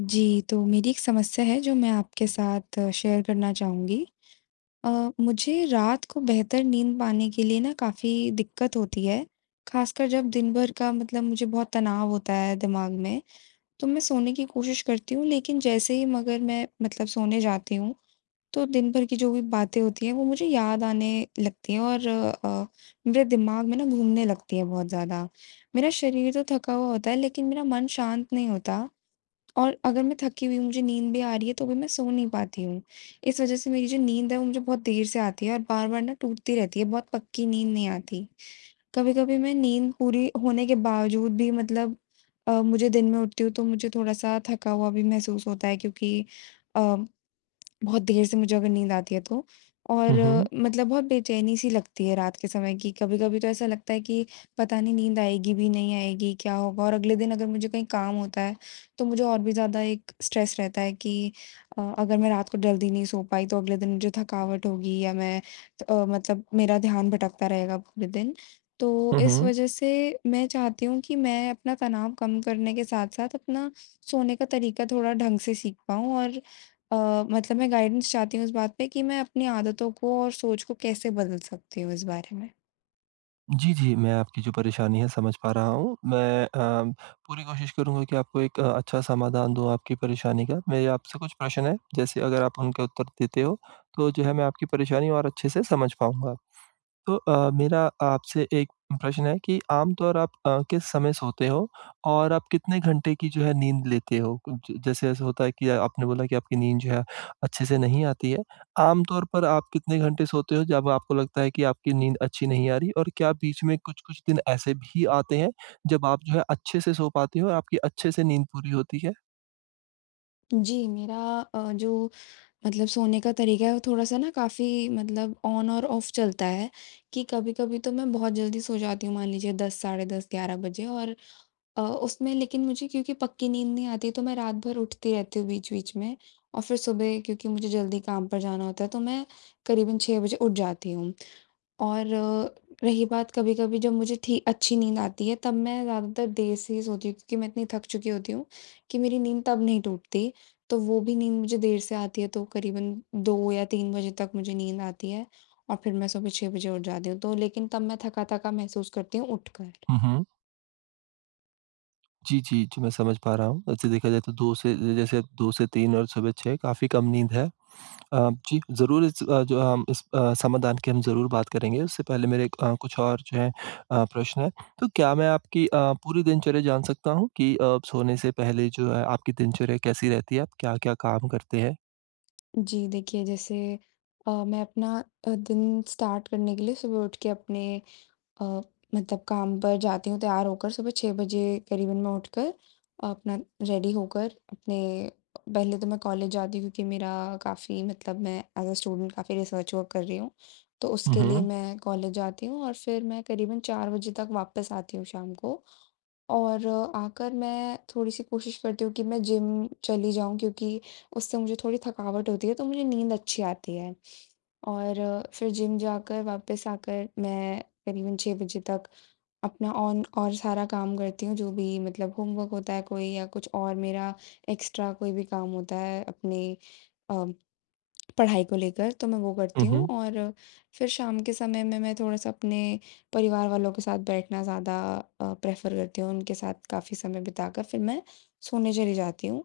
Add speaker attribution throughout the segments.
Speaker 1: जी, तो मेरी एक समस्या है जो मैं आपके साथ शेयर करना चाहूँगी। मुझे रात को बेहतर नींद पाने के लिए ना काफ़ी दिक्कत होती है, ख़ासकर जब दिन भर का मतलब मुझे बहुत तनाव होता है दिमाग में। तो मैं सोने की कोशिश करती हूँ, लेकिन जैसे ही मगर मैं मतलब सोने जाती हूँ, तो दिन भर की जो भी बातें होती हैं वो मुझे याद आने लगती हैं, और मेरे दिमाग में ना घूमने लगती है बहुत ज़्यादा। मेरा शरीर तो थका हुआ होता है, लेकिन मेरा मन शांत नहीं होता, और अगर मैं थकी हुई हूँ, मुझे नींद भी आ रही है, तो भी मैं सो नहीं पाती हूँ। इस वज़ह से मेरी जो नींद है वो मुझे बहुत देर से आती है, और बार-बार ना टूटती रहती है, बहुत पक्की नींद नहीं आती। कभी-कभी मैं नींद पूरी होने के बावजूद भी मतलब मुझे दिन में उठती हूँ तो मुझे थोड़ा-सा थका हुआ भी महसूस होता है, क्योंकि अ बहुत देर से मुझे अगर नींद आती है तो।
Speaker 2: हुँ,
Speaker 1: और
Speaker 2: हुँ।
Speaker 1: मतलब बहुत बेचैनी-सी लगती है रात के समय, कि कभी-कभी तो ऐसा लगता है कि पता नहीं नींद आएगी भी, नहीं आएगी, क्या होगा? और अगले दिन अगर मुझे कहीं काम होता है, तो मुझे और भी ज़्यादा एक स्ट्रेस रहता है कि अगर मैं रात को जल्दी नहीं सो पाई तो अगले दिन मुझे थकावट होगी, या मैं मतलब मेरा ध्यान भटकता रहेगा पूरे दिन। तो
Speaker 2: हुँ,
Speaker 1: इस
Speaker 2: हुँ।
Speaker 1: वजह से मैं चाहती हूँ कि मैं अपना तनाव कम करने के साथ-साथ अपना सोने का तरीका थोड़ा ढंग से सीख पाऊँ, और अ, मतलब मैं गाइडेंस चाहती हूँ इस बात पे, कि मैं अपनी आदतों को और सोच को कैसे बदल सकती हूँ इस बारे में?
Speaker 2: जी, जी, मैं आपकी जो परेशानी है समझ पा रहा हूँ। मैं पूरी कोशिश करूँगा कि आपको एक अच्छा समाधान दूँ आपकी परेशानी का। मेरे आपसे कुछ प्रश्न हैं, जैसे अगर आप उनका उत्तर देते हो, तो जो है मैं आपकी परेशानी और अच्छे से समझ पाऊँगा। तो मेरा आपसे एक प्रश्न है कि आम तौर आप किस समय सोते हो? और आप कितने घंटे की जो है नींद लेते हो? ज जैसे ऐसा होता है कि आपने बोला कि आपकी नींद जो है अच्छे से नहीं आती है। आम तौर पर आप कितने घंटे सोते हो जब आपको लगता है कि आपकी नींद अच्छी नहीं आ रही? और क्या बीच में कुछ-कुछ दिन ऐसे भी आते हैं जब आप जो है अच्छे से सो पाते हो और आपकी अच्छे से नींद पूरी होती है?
Speaker 1: जी, मेरा जो मतलब सोने का तरीका है वो थोड़ा-सा ना काफ़ी मतलब ऑन और ऑफ चलता है, कि कभी-कभी तो मैं बहुत जल्दी सो जाती हूँ, मान लीजिए 10 साढ़े 10 11 बजे। और उसमें लेकिन मुझे क्योंकि पक्की नींद नहीं आती, तो मैं रात भर उठती रहती हूँ बीच-बीच में, और फिर सुबह क्योंकि मुझे जल्दी काम पर जाना होता है तो मैं करीबन 6 बजे उठ जाती हूँ। और रही बात कभी-कभी जब मुझे ठी अच्छी नींद आती है, तब मैं ज़्यादातर देर से ही सोती हूँ, क्योंकि मैं इतनी थक चुकी होती हूँ कि मेरी नींद तब नहीं टूटती। तो वो भी नींद मुझे देर से आती है, तो करीबन 2 या 3 बजे तक मुझे नींद आती है, और फिर मैं सुबह 6 बजे उठ जाती हूँ। तो लेकिन तब मैं थका-थका महसूस करती हूँ उठकर।
Speaker 2: हुँ, हुँ। जी, जी, जी, मैं समझ पा रहा हूँ। वैसे देखा जाए तो 2 से जैसे 2 से 3 और सुबह 6 काफ़ी कम नींद है। जी, ज़रूर इस जो हम इस समाधान की हम ज़रूर बात करेंगे। उससे पहले मेरे कुछ और जो है प्रश्न हैं। तो क्या मैं आपकी पूरी दिनचर्या जान सकता हूँ कि सोने से पहले जो है आपकी दिनचर्या कैसी रहती है? आप क्या-क्या काम करते हैं?
Speaker 1: जी, देखिए जैसे मैं अपना दिन स्टार्ट करने के लिए सुबह उठ के अपने अ, मतलब काम पर जाती हूँ, तैयार होकर सुबह 6 बजे करीबन मैं उठकर अपना रेडी होकर अपने पहले तो मैं कॉलेज जाती हूँ, क्योंकि मेरा काफ़ी मतलब मैं एज अ स्टूडेंट काफ़ी रिसर्च वर्क कर रही हूँ। तो
Speaker 2: हुँ,
Speaker 1: उसके लिए
Speaker 2: हुँ।
Speaker 1: मैं कॉलेज जाती हूँ, और फिर मैं करीबन 4 बजे तक वापस आती हूँ शाम को। और आकर मैं थोड़ी-सी कोशिश करती हूँ कि मैं जिम चली जाऊँ, क्योंकि उससे मुझे थोड़ी थकावट होती है तो मुझे नींद अच्छी आती है। और फिर जिम जाकर वापस आकर मैं करीबन 6 बजे तक अपना ऑन और सारा काम करती हूँ, जो भी मतलब होमवर्क होता है कोई, या कुछ और मेरा एक्स्ट्रा कोई भी काम होता है अपने अ, पढ़ाई को लेकर, तो मैं वो
Speaker 2: हुँ,
Speaker 1: करती हूँ।
Speaker 2: हुँ।
Speaker 1: और फिर शाम के समय में मैं थोड़ा-सा अपने परिवार वालों के साथ बैठना ज़्यादा प्रेफ़र करती हूँ, उनके साथ काफ़ी समय बिताकर फिर मैं सोने चली जाती हूँ,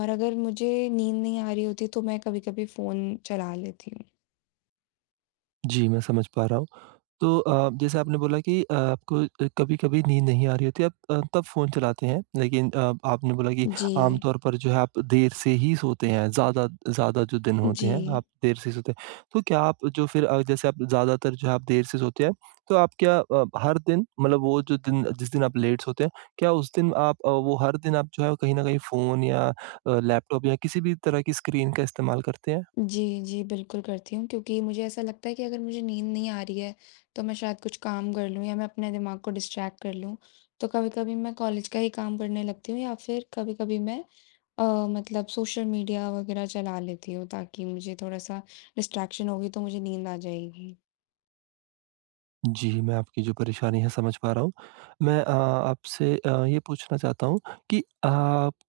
Speaker 1: और अगर मुझे नींद नहीं आ रही होती तो मैं कभी-कभी फ़ोन चला लेती हूँ।
Speaker 2: जी, मैं समझ पा रहा हूँ। तो जैसे आपने बोला कि आपको कभी-कभी नींद नहीं आ रही होती, आप तब फ़ोन चलाते हैं। लेकिन आपने बोला कि
Speaker 1: जी।
Speaker 2: आमतौर पर जो है आप देर से ही सोते हैं, ज़्यादा ज़्यादा जो दिन होते
Speaker 1: जी।
Speaker 2: हैं, आप देर से सोते हैं। तो क्या आप जो फिर जैसे आप ज़्यादातर जो है आप देर से सोते हैं, तो आप क्या हर दिन मतलब वो जो दिन जिस दिन आप लेट सोते हैं, क्या उस दिन आप वो हर दिन आप जो है कहीं न कहीं फ़ोन या लैपटॉप या किसी भी तरह की स्क्रीन का इस्तेमाल करते हैं?
Speaker 1: जी, जी, बिल्कुल करती हूँ, क्योंकि मुझे ऐसा लगता है कि अगर मुझे नींद नहीं आ रही है, तो मैं शायद कुछ काम कर लूँ या मैं अपने दिमाग को डिस्ट्रैक्ट कर लूँ। तो कभी-कभी मैं कॉलेज का ही काम करने लगती हूँ, या फिर कभी-कभी मैं अ, मतलब सोशल मीडिया वगैरह चला लेती हूँ, ताकि मुझे थोड़ा-सा डिस्ट्रैक्शन होगी तो मुझे नींद आ जाएगी।
Speaker 2: जी, मैं आपकी जो परेशानी है समझ पा रहा हूँ। मैं आपसे ये पूछना चाहता हूँ कि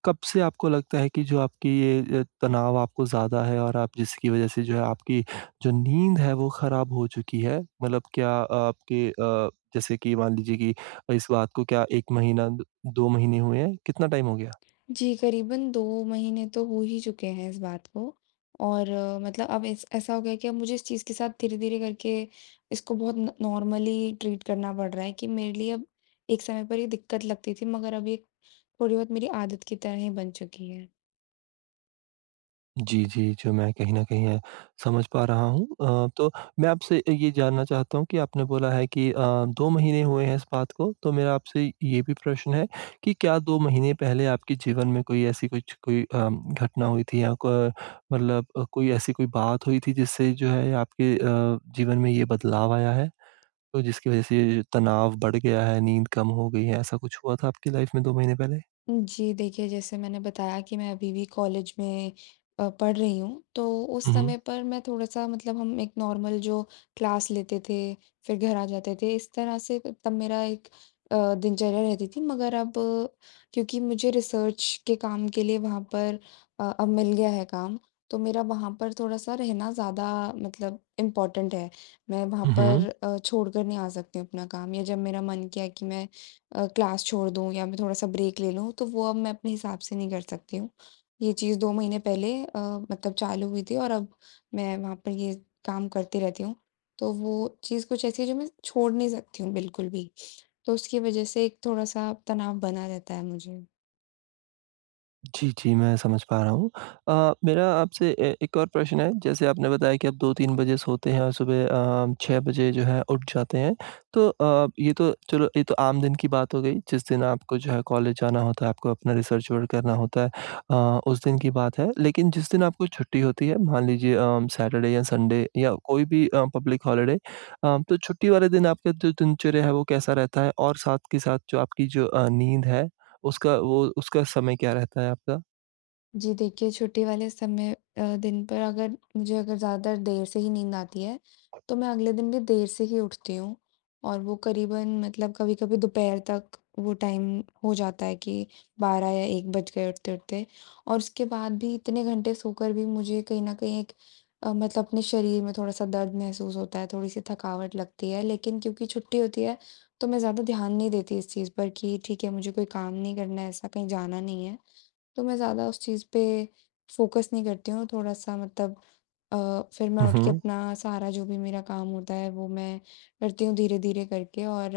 Speaker 2: कब से आपको लगता है कि जो आपकी ये तनाव आपको ज़्यादा है और आप जिसकी वज़ह से जो है आपकी जो नींद है वो ख़राब हो चुकी है? मतलब क्या आपके जैसे कि मान लीजिए कि इस बात को क्या 1 महीना, 2 महीने हुए हैं? कितना टाइम हो गया?
Speaker 1: जी, करीबन 2 महीने तो हो ही चुके हैं इस बात को, और मतलब अब इस ऐसा हो गया है कि अब मुझे इस चीज़ के साथ धीरे-धीरे करके इसको बहुत न नॉर्मली ट्रीट करना पड़ रहा है, कि मेरे लिए अब एक समय पर ये दिक्कत लगती थी, मगर अब ये थोड़ी बहुत मेरी आदत की तरह ही बन चुकी है।
Speaker 2: जी, जी, जो मैं कहीं न कहीं समझ पा रहा हूँ। तो मैं आपसे ये जानना चाहता हूँ कि आपने बोला है कि 2 महीने हुए हैं इस बात को, तो मेरा आपसे ये भी प्रश्न है कि क्या 2 महीने पहले आपके जीवन में कोई ऐसी कुछ कोई घटना हुई थी या क मतलब कोई ऐसी कोई बात हुई थी जिससे जो है आपके जीवन में ये बदलाव आया है? तो जिसकी वज़ह से ये जो तनाव बढ़ गया है, नींद कम हो गई है, ऐसा कुछ हुआ था आपकी लाइफ़ में 2 महीने पहले?
Speaker 1: जी, देखिए जैसे मैंने बताया कि मैं अभी भी कॉलेज में पढ़ रही हूँ, तो उस
Speaker 2: हुँ, हुँ।
Speaker 1: समय पर मैं थोड़ा-सा मतलब हम एक नॉर्मल जो क्लास लेते थे, फिर घर आ जाते थे, इस तरह से तब मेरा एक दिनचर्या रहती थी। मगर अब क्योंकि मुझे रिसर्च के काम के लिए वहाँ पर अब मिल गया है काम, तो मेरा वहाँ पर थोड़ा-सा रहना ज़्यादा मतलब इम्पोर्टेंट है। मैं वहाँ
Speaker 2: हुँ, हुँ।
Speaker 1: पर छोड़ कर नहीं आ सकती हूँ अपना काम, या जब मेरा मन किया कि मैं क्लास छोड़ दूँ या मैं थोड़ा-सा ब्रेक ले लूँ, तो वो अब मैं अपने हिसाब से नहीं कर सकती हूँ। ये चीज़ 2 महीने पहले मतलब चालू हुई थी, और अब मैं वहाँ पर ये काम करती रहती हूँ। तो वो चीज़ कुछ ऐसी है जो मैं छोड़ नहीं सकती हूँ बिल्कुल भी। तो उसकी वजह से एक थोड़ा-सा तनाव बना रहता है मुझे।
Speaker 2: जी, जी, मैं समझ पा रहा हूँ। मेरा आपसे ए एक और प्रश्न है, जैसे आपने बताया कि आप 2-3 बजे सोते हैं और सुबह 6 बजे जो है उठ जाते हैं। तो ये तो चलो ये तो आम दिन की बात हो गई, जिस दिन आपको जो है कॉलेज जाना होता है, आपको अपना रिसर्च वर्क करना होता है उस दिन की बात है। लेकिन जिस दिन आपको छुट्टी होती है, मान लीजिए सैटरडे या संडे या कोई भी पब्लिक हॉलिडे तो छुट्टी वाले दिन आपका जो दिनचर्या है वो कैसा रहता है? और साथ के साथ जो आपकी जो नींद है उसका वो उसका समय क्या रहता है आपका?
Speaker 1: जी देखिए, छुट्टी वाले समय दिन पर अगर मुझे अगर ज़्यादा देर से ही नींद आती है, तो मैं अगले दिन भी देर से ही उठती हूँ, और वो करीबन मतलब कभी-कभी दोपहर तक वो टाइम हो जाता है कि 12 या 1 बज गए उठते-उठते। और उसके बाद भी इतने घंटे सोकर भी मुझे कहीं न कहीं एक मतलब अपने शरीर में थोड़ा-सा दर्द महसूस होता है, थोड़ी-सी थकावट लगती है। लेकिन क्योंकि छुट्टी होती है, तो मैं ज़्यादा ध्यान नहीं देती इस चीज़ पर कि ठीक है, मुझे कोई काम नहीं करना है, ऐसा कहीं जाना नहीं है। तो मैं ज़्यादा उस चीज़ पे फ़ोकस नहीं करती हूँ, थोड़ा-सा मतलब अ, फिर मैं
Speaker 2: हुँ,
Speaker 1: उठ के
Speaker 2: हुँ।
Speaker 1: अपना सारा जो भी मेरा काम होता है वो मैं करती हूँ धीरे-धीरे करके, और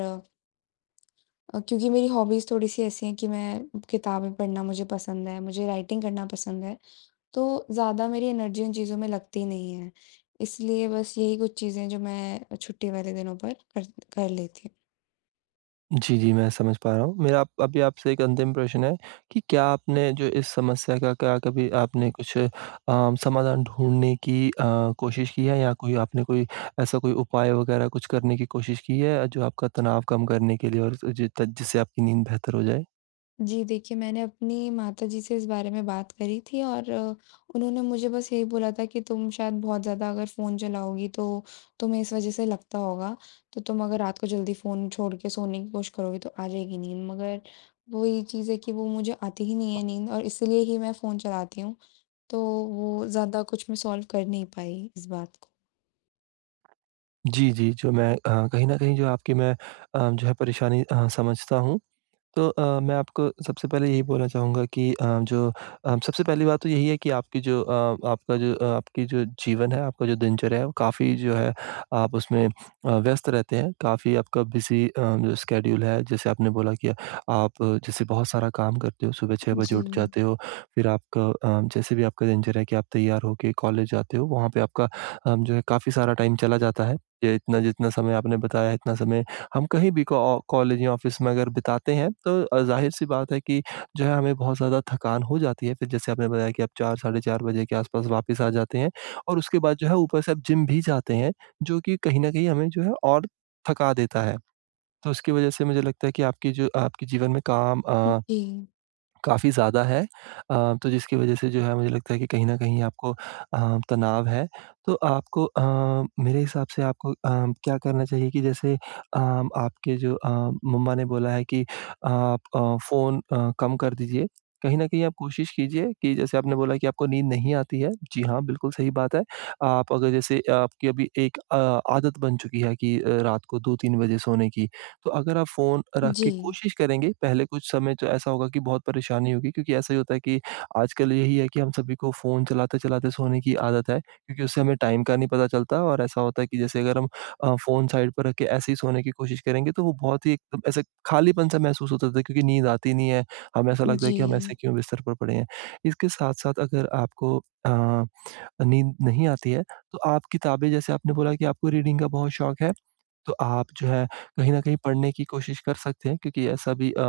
Speaker 1: क्योंकि मेरी हॉबीज़ थोड़ी-सी ऐसी हैं कि मैं किताबें पढ़ना मुझे पसंद है, मुझे राइटिंग करना पसंद है, तो ज़्यादा मेरी एनर्जी उन चीज़ों में लगती नहीं है। इसलिए बस यही कुछ चीज़ें हैं जो मैं छुट्टी वाले दिनों पर कर कर लेती हूँ।
Speaker 2: जी, जी, मैं समझ पा रहा हूँ। मेरा आप अभी आपसे एक अंतिम प्रश्न है कि क्या आपने जो इस समस्या का क्या कभी आपने कुछ समाधान ढूँढने की कोशिश की है या कोई आपने कोई ऐसा कोई उपाय वगैरह कुछ करने की कोशिश की है जो आपका तनाव कम करने के लिए और जि त जिससे आपकी नींद बेहतर हो जाए?
Speaker 1: जी, देखिए मैंने अपनी माताजी से इस बारे में बात करी थी, और उन्होंने मुझे बस यही बोला था कि तुम शायद बहुत ज़्यादा अगर फ़ोन चलाओगी तो तुम्हें इस वज़ह से लगता होगा, तो तुम अगर रात को जल्दी फ़ोन छोड़ के सोने की कोशिश करोगी तो आ जाएगी नींद। मगर वही चीज़ है कि वो मुझे आती ही नहीं है नींद, और इसीलिए ही मैं फ़ोन चलाती हूँ, तो वो ज़्यादा कुछ मैं सॉल्व कर नहीं पाई इस बात को।
Speaker 2: जी, जी, जो मैं कहीं न कहीं जो आपकी मैं जो है परेशानी समझता हूँ। तो मैं आपको सबसे पहले यही बोलना चाहूँगा कि जो सबसे पहली बात तो यही है कि आपकी जो जीवन है, आपका जो दिनचर्या है, वो काफ़ी जो है आप उसमें व्यस्त रहते हैं। काफ़ी आपका बिज़ी जो स्केड्यूल है, जैसे आपने बोला कि आप जैसे बहुत सारा काम करते हो, सुबह 6 बजे
Speaker 1: जी।
Speaker 2: उठ जाते हो, फिर आपका जैसे भी आपका दिनचर्या है कि आप तैयार होके कॉलेज जाते हो, वहाँ पे आपका जो है काफ़ी सारा टाइम चला जाता है। ये इतना जितना समय आपने बताया, इतना समय हम कहीं भी कॉ कॉलेज या ऑफ़िस में अगर बिताते हैं तो ज़ाहिर-सी बात है कि जो है हमें बहुत ज़्यादा थकान हो जाती है। फिर जैसे आपने बताया कि आप 4 साढ़े 4 बजे के आस-पास वापस आ जाते हैं और उसके बाद जो है ऊपर से आप जिम भी जाते हैं, जो कि कहीं न कहीं हमें जो है और थका देता है। तो उसकी वज़ह से मुझे लगता है कि आपकी जो आपके जीवन में काम
Speaker 1: जी,
Speaker 2: काफ़ी ज़्यादा है तो जिसकी वजह से जो है मुझे लगता है कि कहीं न कहीं आपको तनाव है। तो आपको मेरे हिसाब से आपको क्या करना चाहिए कि जैसे आपके जो मम्मा ने बोला है कि आप फ़ोन कम कर दीजिए। कहीं न कहीं आप कोशिश कीजिए कि जैसे आपने बोला कि आपको नींद नहीं आती है, जी हाँ, बिल्कुल सही बात है। आप अगर जैसे आपकी अभी एक आदत बन चुकी है कि रात को 2-3 बजे सोने की। तो अगर आप फ़ोन रख के
Speaker 1: जी,
Speaker 2: कोशिश करेंगे, पहले कुछ समय जो ऐसा होगा कि बहुत परेशानी होगी क्योंकि ऐसा ही होता है कि आजकल यही है कि हम सभी को फ़ोन चलाते-चलाते सोने की आदत है क्योंकि उससे हमें टाइम का नहीं पता चलता और ऐसा होता है कि जैसे अगर हम फ़ोन साइड पर रख के ऐसे ही सोने की कोशिश करेंगे, तो वो बहुत ही एकदम ऐसे खालीपन-सा महसूस होता था क्योंकि नींद आती नहीं है, हमें ऐसा लगता है
Speaker 1: जी,
Speaker 2: कि हम ऐसे क्यों बिस्तर पर पड़े हैं। इसके साथ-साथ अगर आपको अ, नींद नहीं आती है, तो आप किताबें जैसे आपने बोला कि आपको रीडिंग का बहुत शौक है। तो आप जो है कहीं न कहीं पढ़ने की कोशिश कर सकते हैं क्योंकि ऐसा भी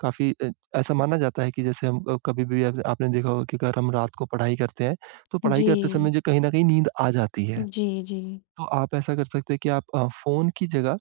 Speaker 2: काफ़ी ऐसा माना जाता है कि जैसे हम कभी भी आप आपने देखा होगा कि अगर हम रात को पढ़ाई करते हैं, तो पढ़ाई करते समय
Speaker 1: जी,
Speaker 2: जो कहीं न कहीं नींद आ जाती है।
Speaker 1: जी, जी, जी।
Speaker 2: तो आप ऐसा कर सकते हैं कि आप फ़ोन की जगह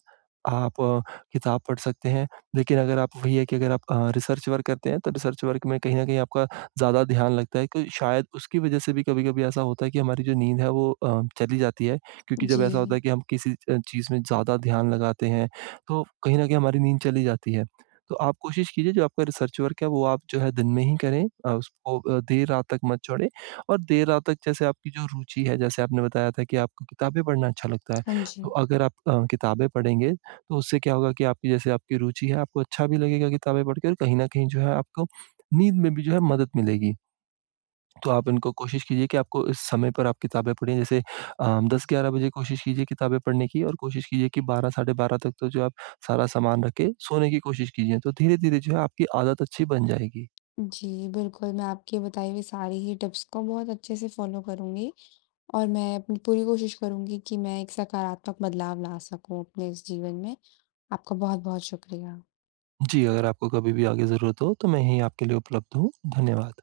Speaker 2: आप किताब पढ़ सकते हैं। लेकिन अगर आप वही है कि अगर आप रिसर्च वर्क करते हैं, तो रिसर्च वर्क में कहीं न कहीं आपका ज़्यादा ध्यान लगता है, तो शायद उसकी वज़ह से भी कभी-कभी ऐसा होता है कि हमारी जो नींद है वो चली जाती है। क्योंकि जब ऐसा होता
Speaker 1: जी
Speaker 2: है कि हम किसी चीज़ में ज़्यादा ध्यान लगाते हैं, तो कहीं न कहीं हमारी नींद चली जाती है। तो आप कोशिश कीजिए जो आपका रिसर्च वर्क है वो आप जो है दिन में ही करें उसको देर रात तक मत छोड़ें। और देर रात तक जैसे आपकी जो रुचि है, जैसे आपने बताया था कि आपको किताबें पढ़ना अच्छा लगता है।
Speaker 1: हाँ
Speaker 2: तो
Speaker 1: जी।
Speaker 2: अगर आप किताबें पढ़ेंगे, तो उससे क्या होगा कि आपकी जैसे आपकी रुचि है, आपको अच्छा भी लगेगा किताबें पढ़ के और कहीं न कहीं जो है आपको नींद में भी जो है मदद मिलेगी। तो आप इनको कोशिश कीजिए कि आपको इस समय पर आप किताबें पढ़ें जैसे 10-11 बजे कोशिश कीजिए किताबें पढ़ने की और कोशिश कीजिए कि 12 साढ़े 12 तक तो जो आप सारा सामान रख के सोने की कोशिश कीजिए। तो धीरे-धीरे जो है आपकी आदत अच्छी बन जाएगी।
Speaker 1: जी, बिल्कुल, मैं आपकी बताई हुई सारी ही टिप्स को बहुत अच्छे से फ़ॉलो करूँगी, और मैं अपनी पूरी कोशिश करूँगी कि मैं एक सकारात्मक बदलाव ला सकूँ अपने इस जीवन में। आपका बहुत-बहुत शुक्रिया।
Speaker 2: जी, अगर आपको कभी भी आगे ज़रूरत हो, तो मैं यहीं आपके लिए उपलब्ध हूँ। धन्यवाद।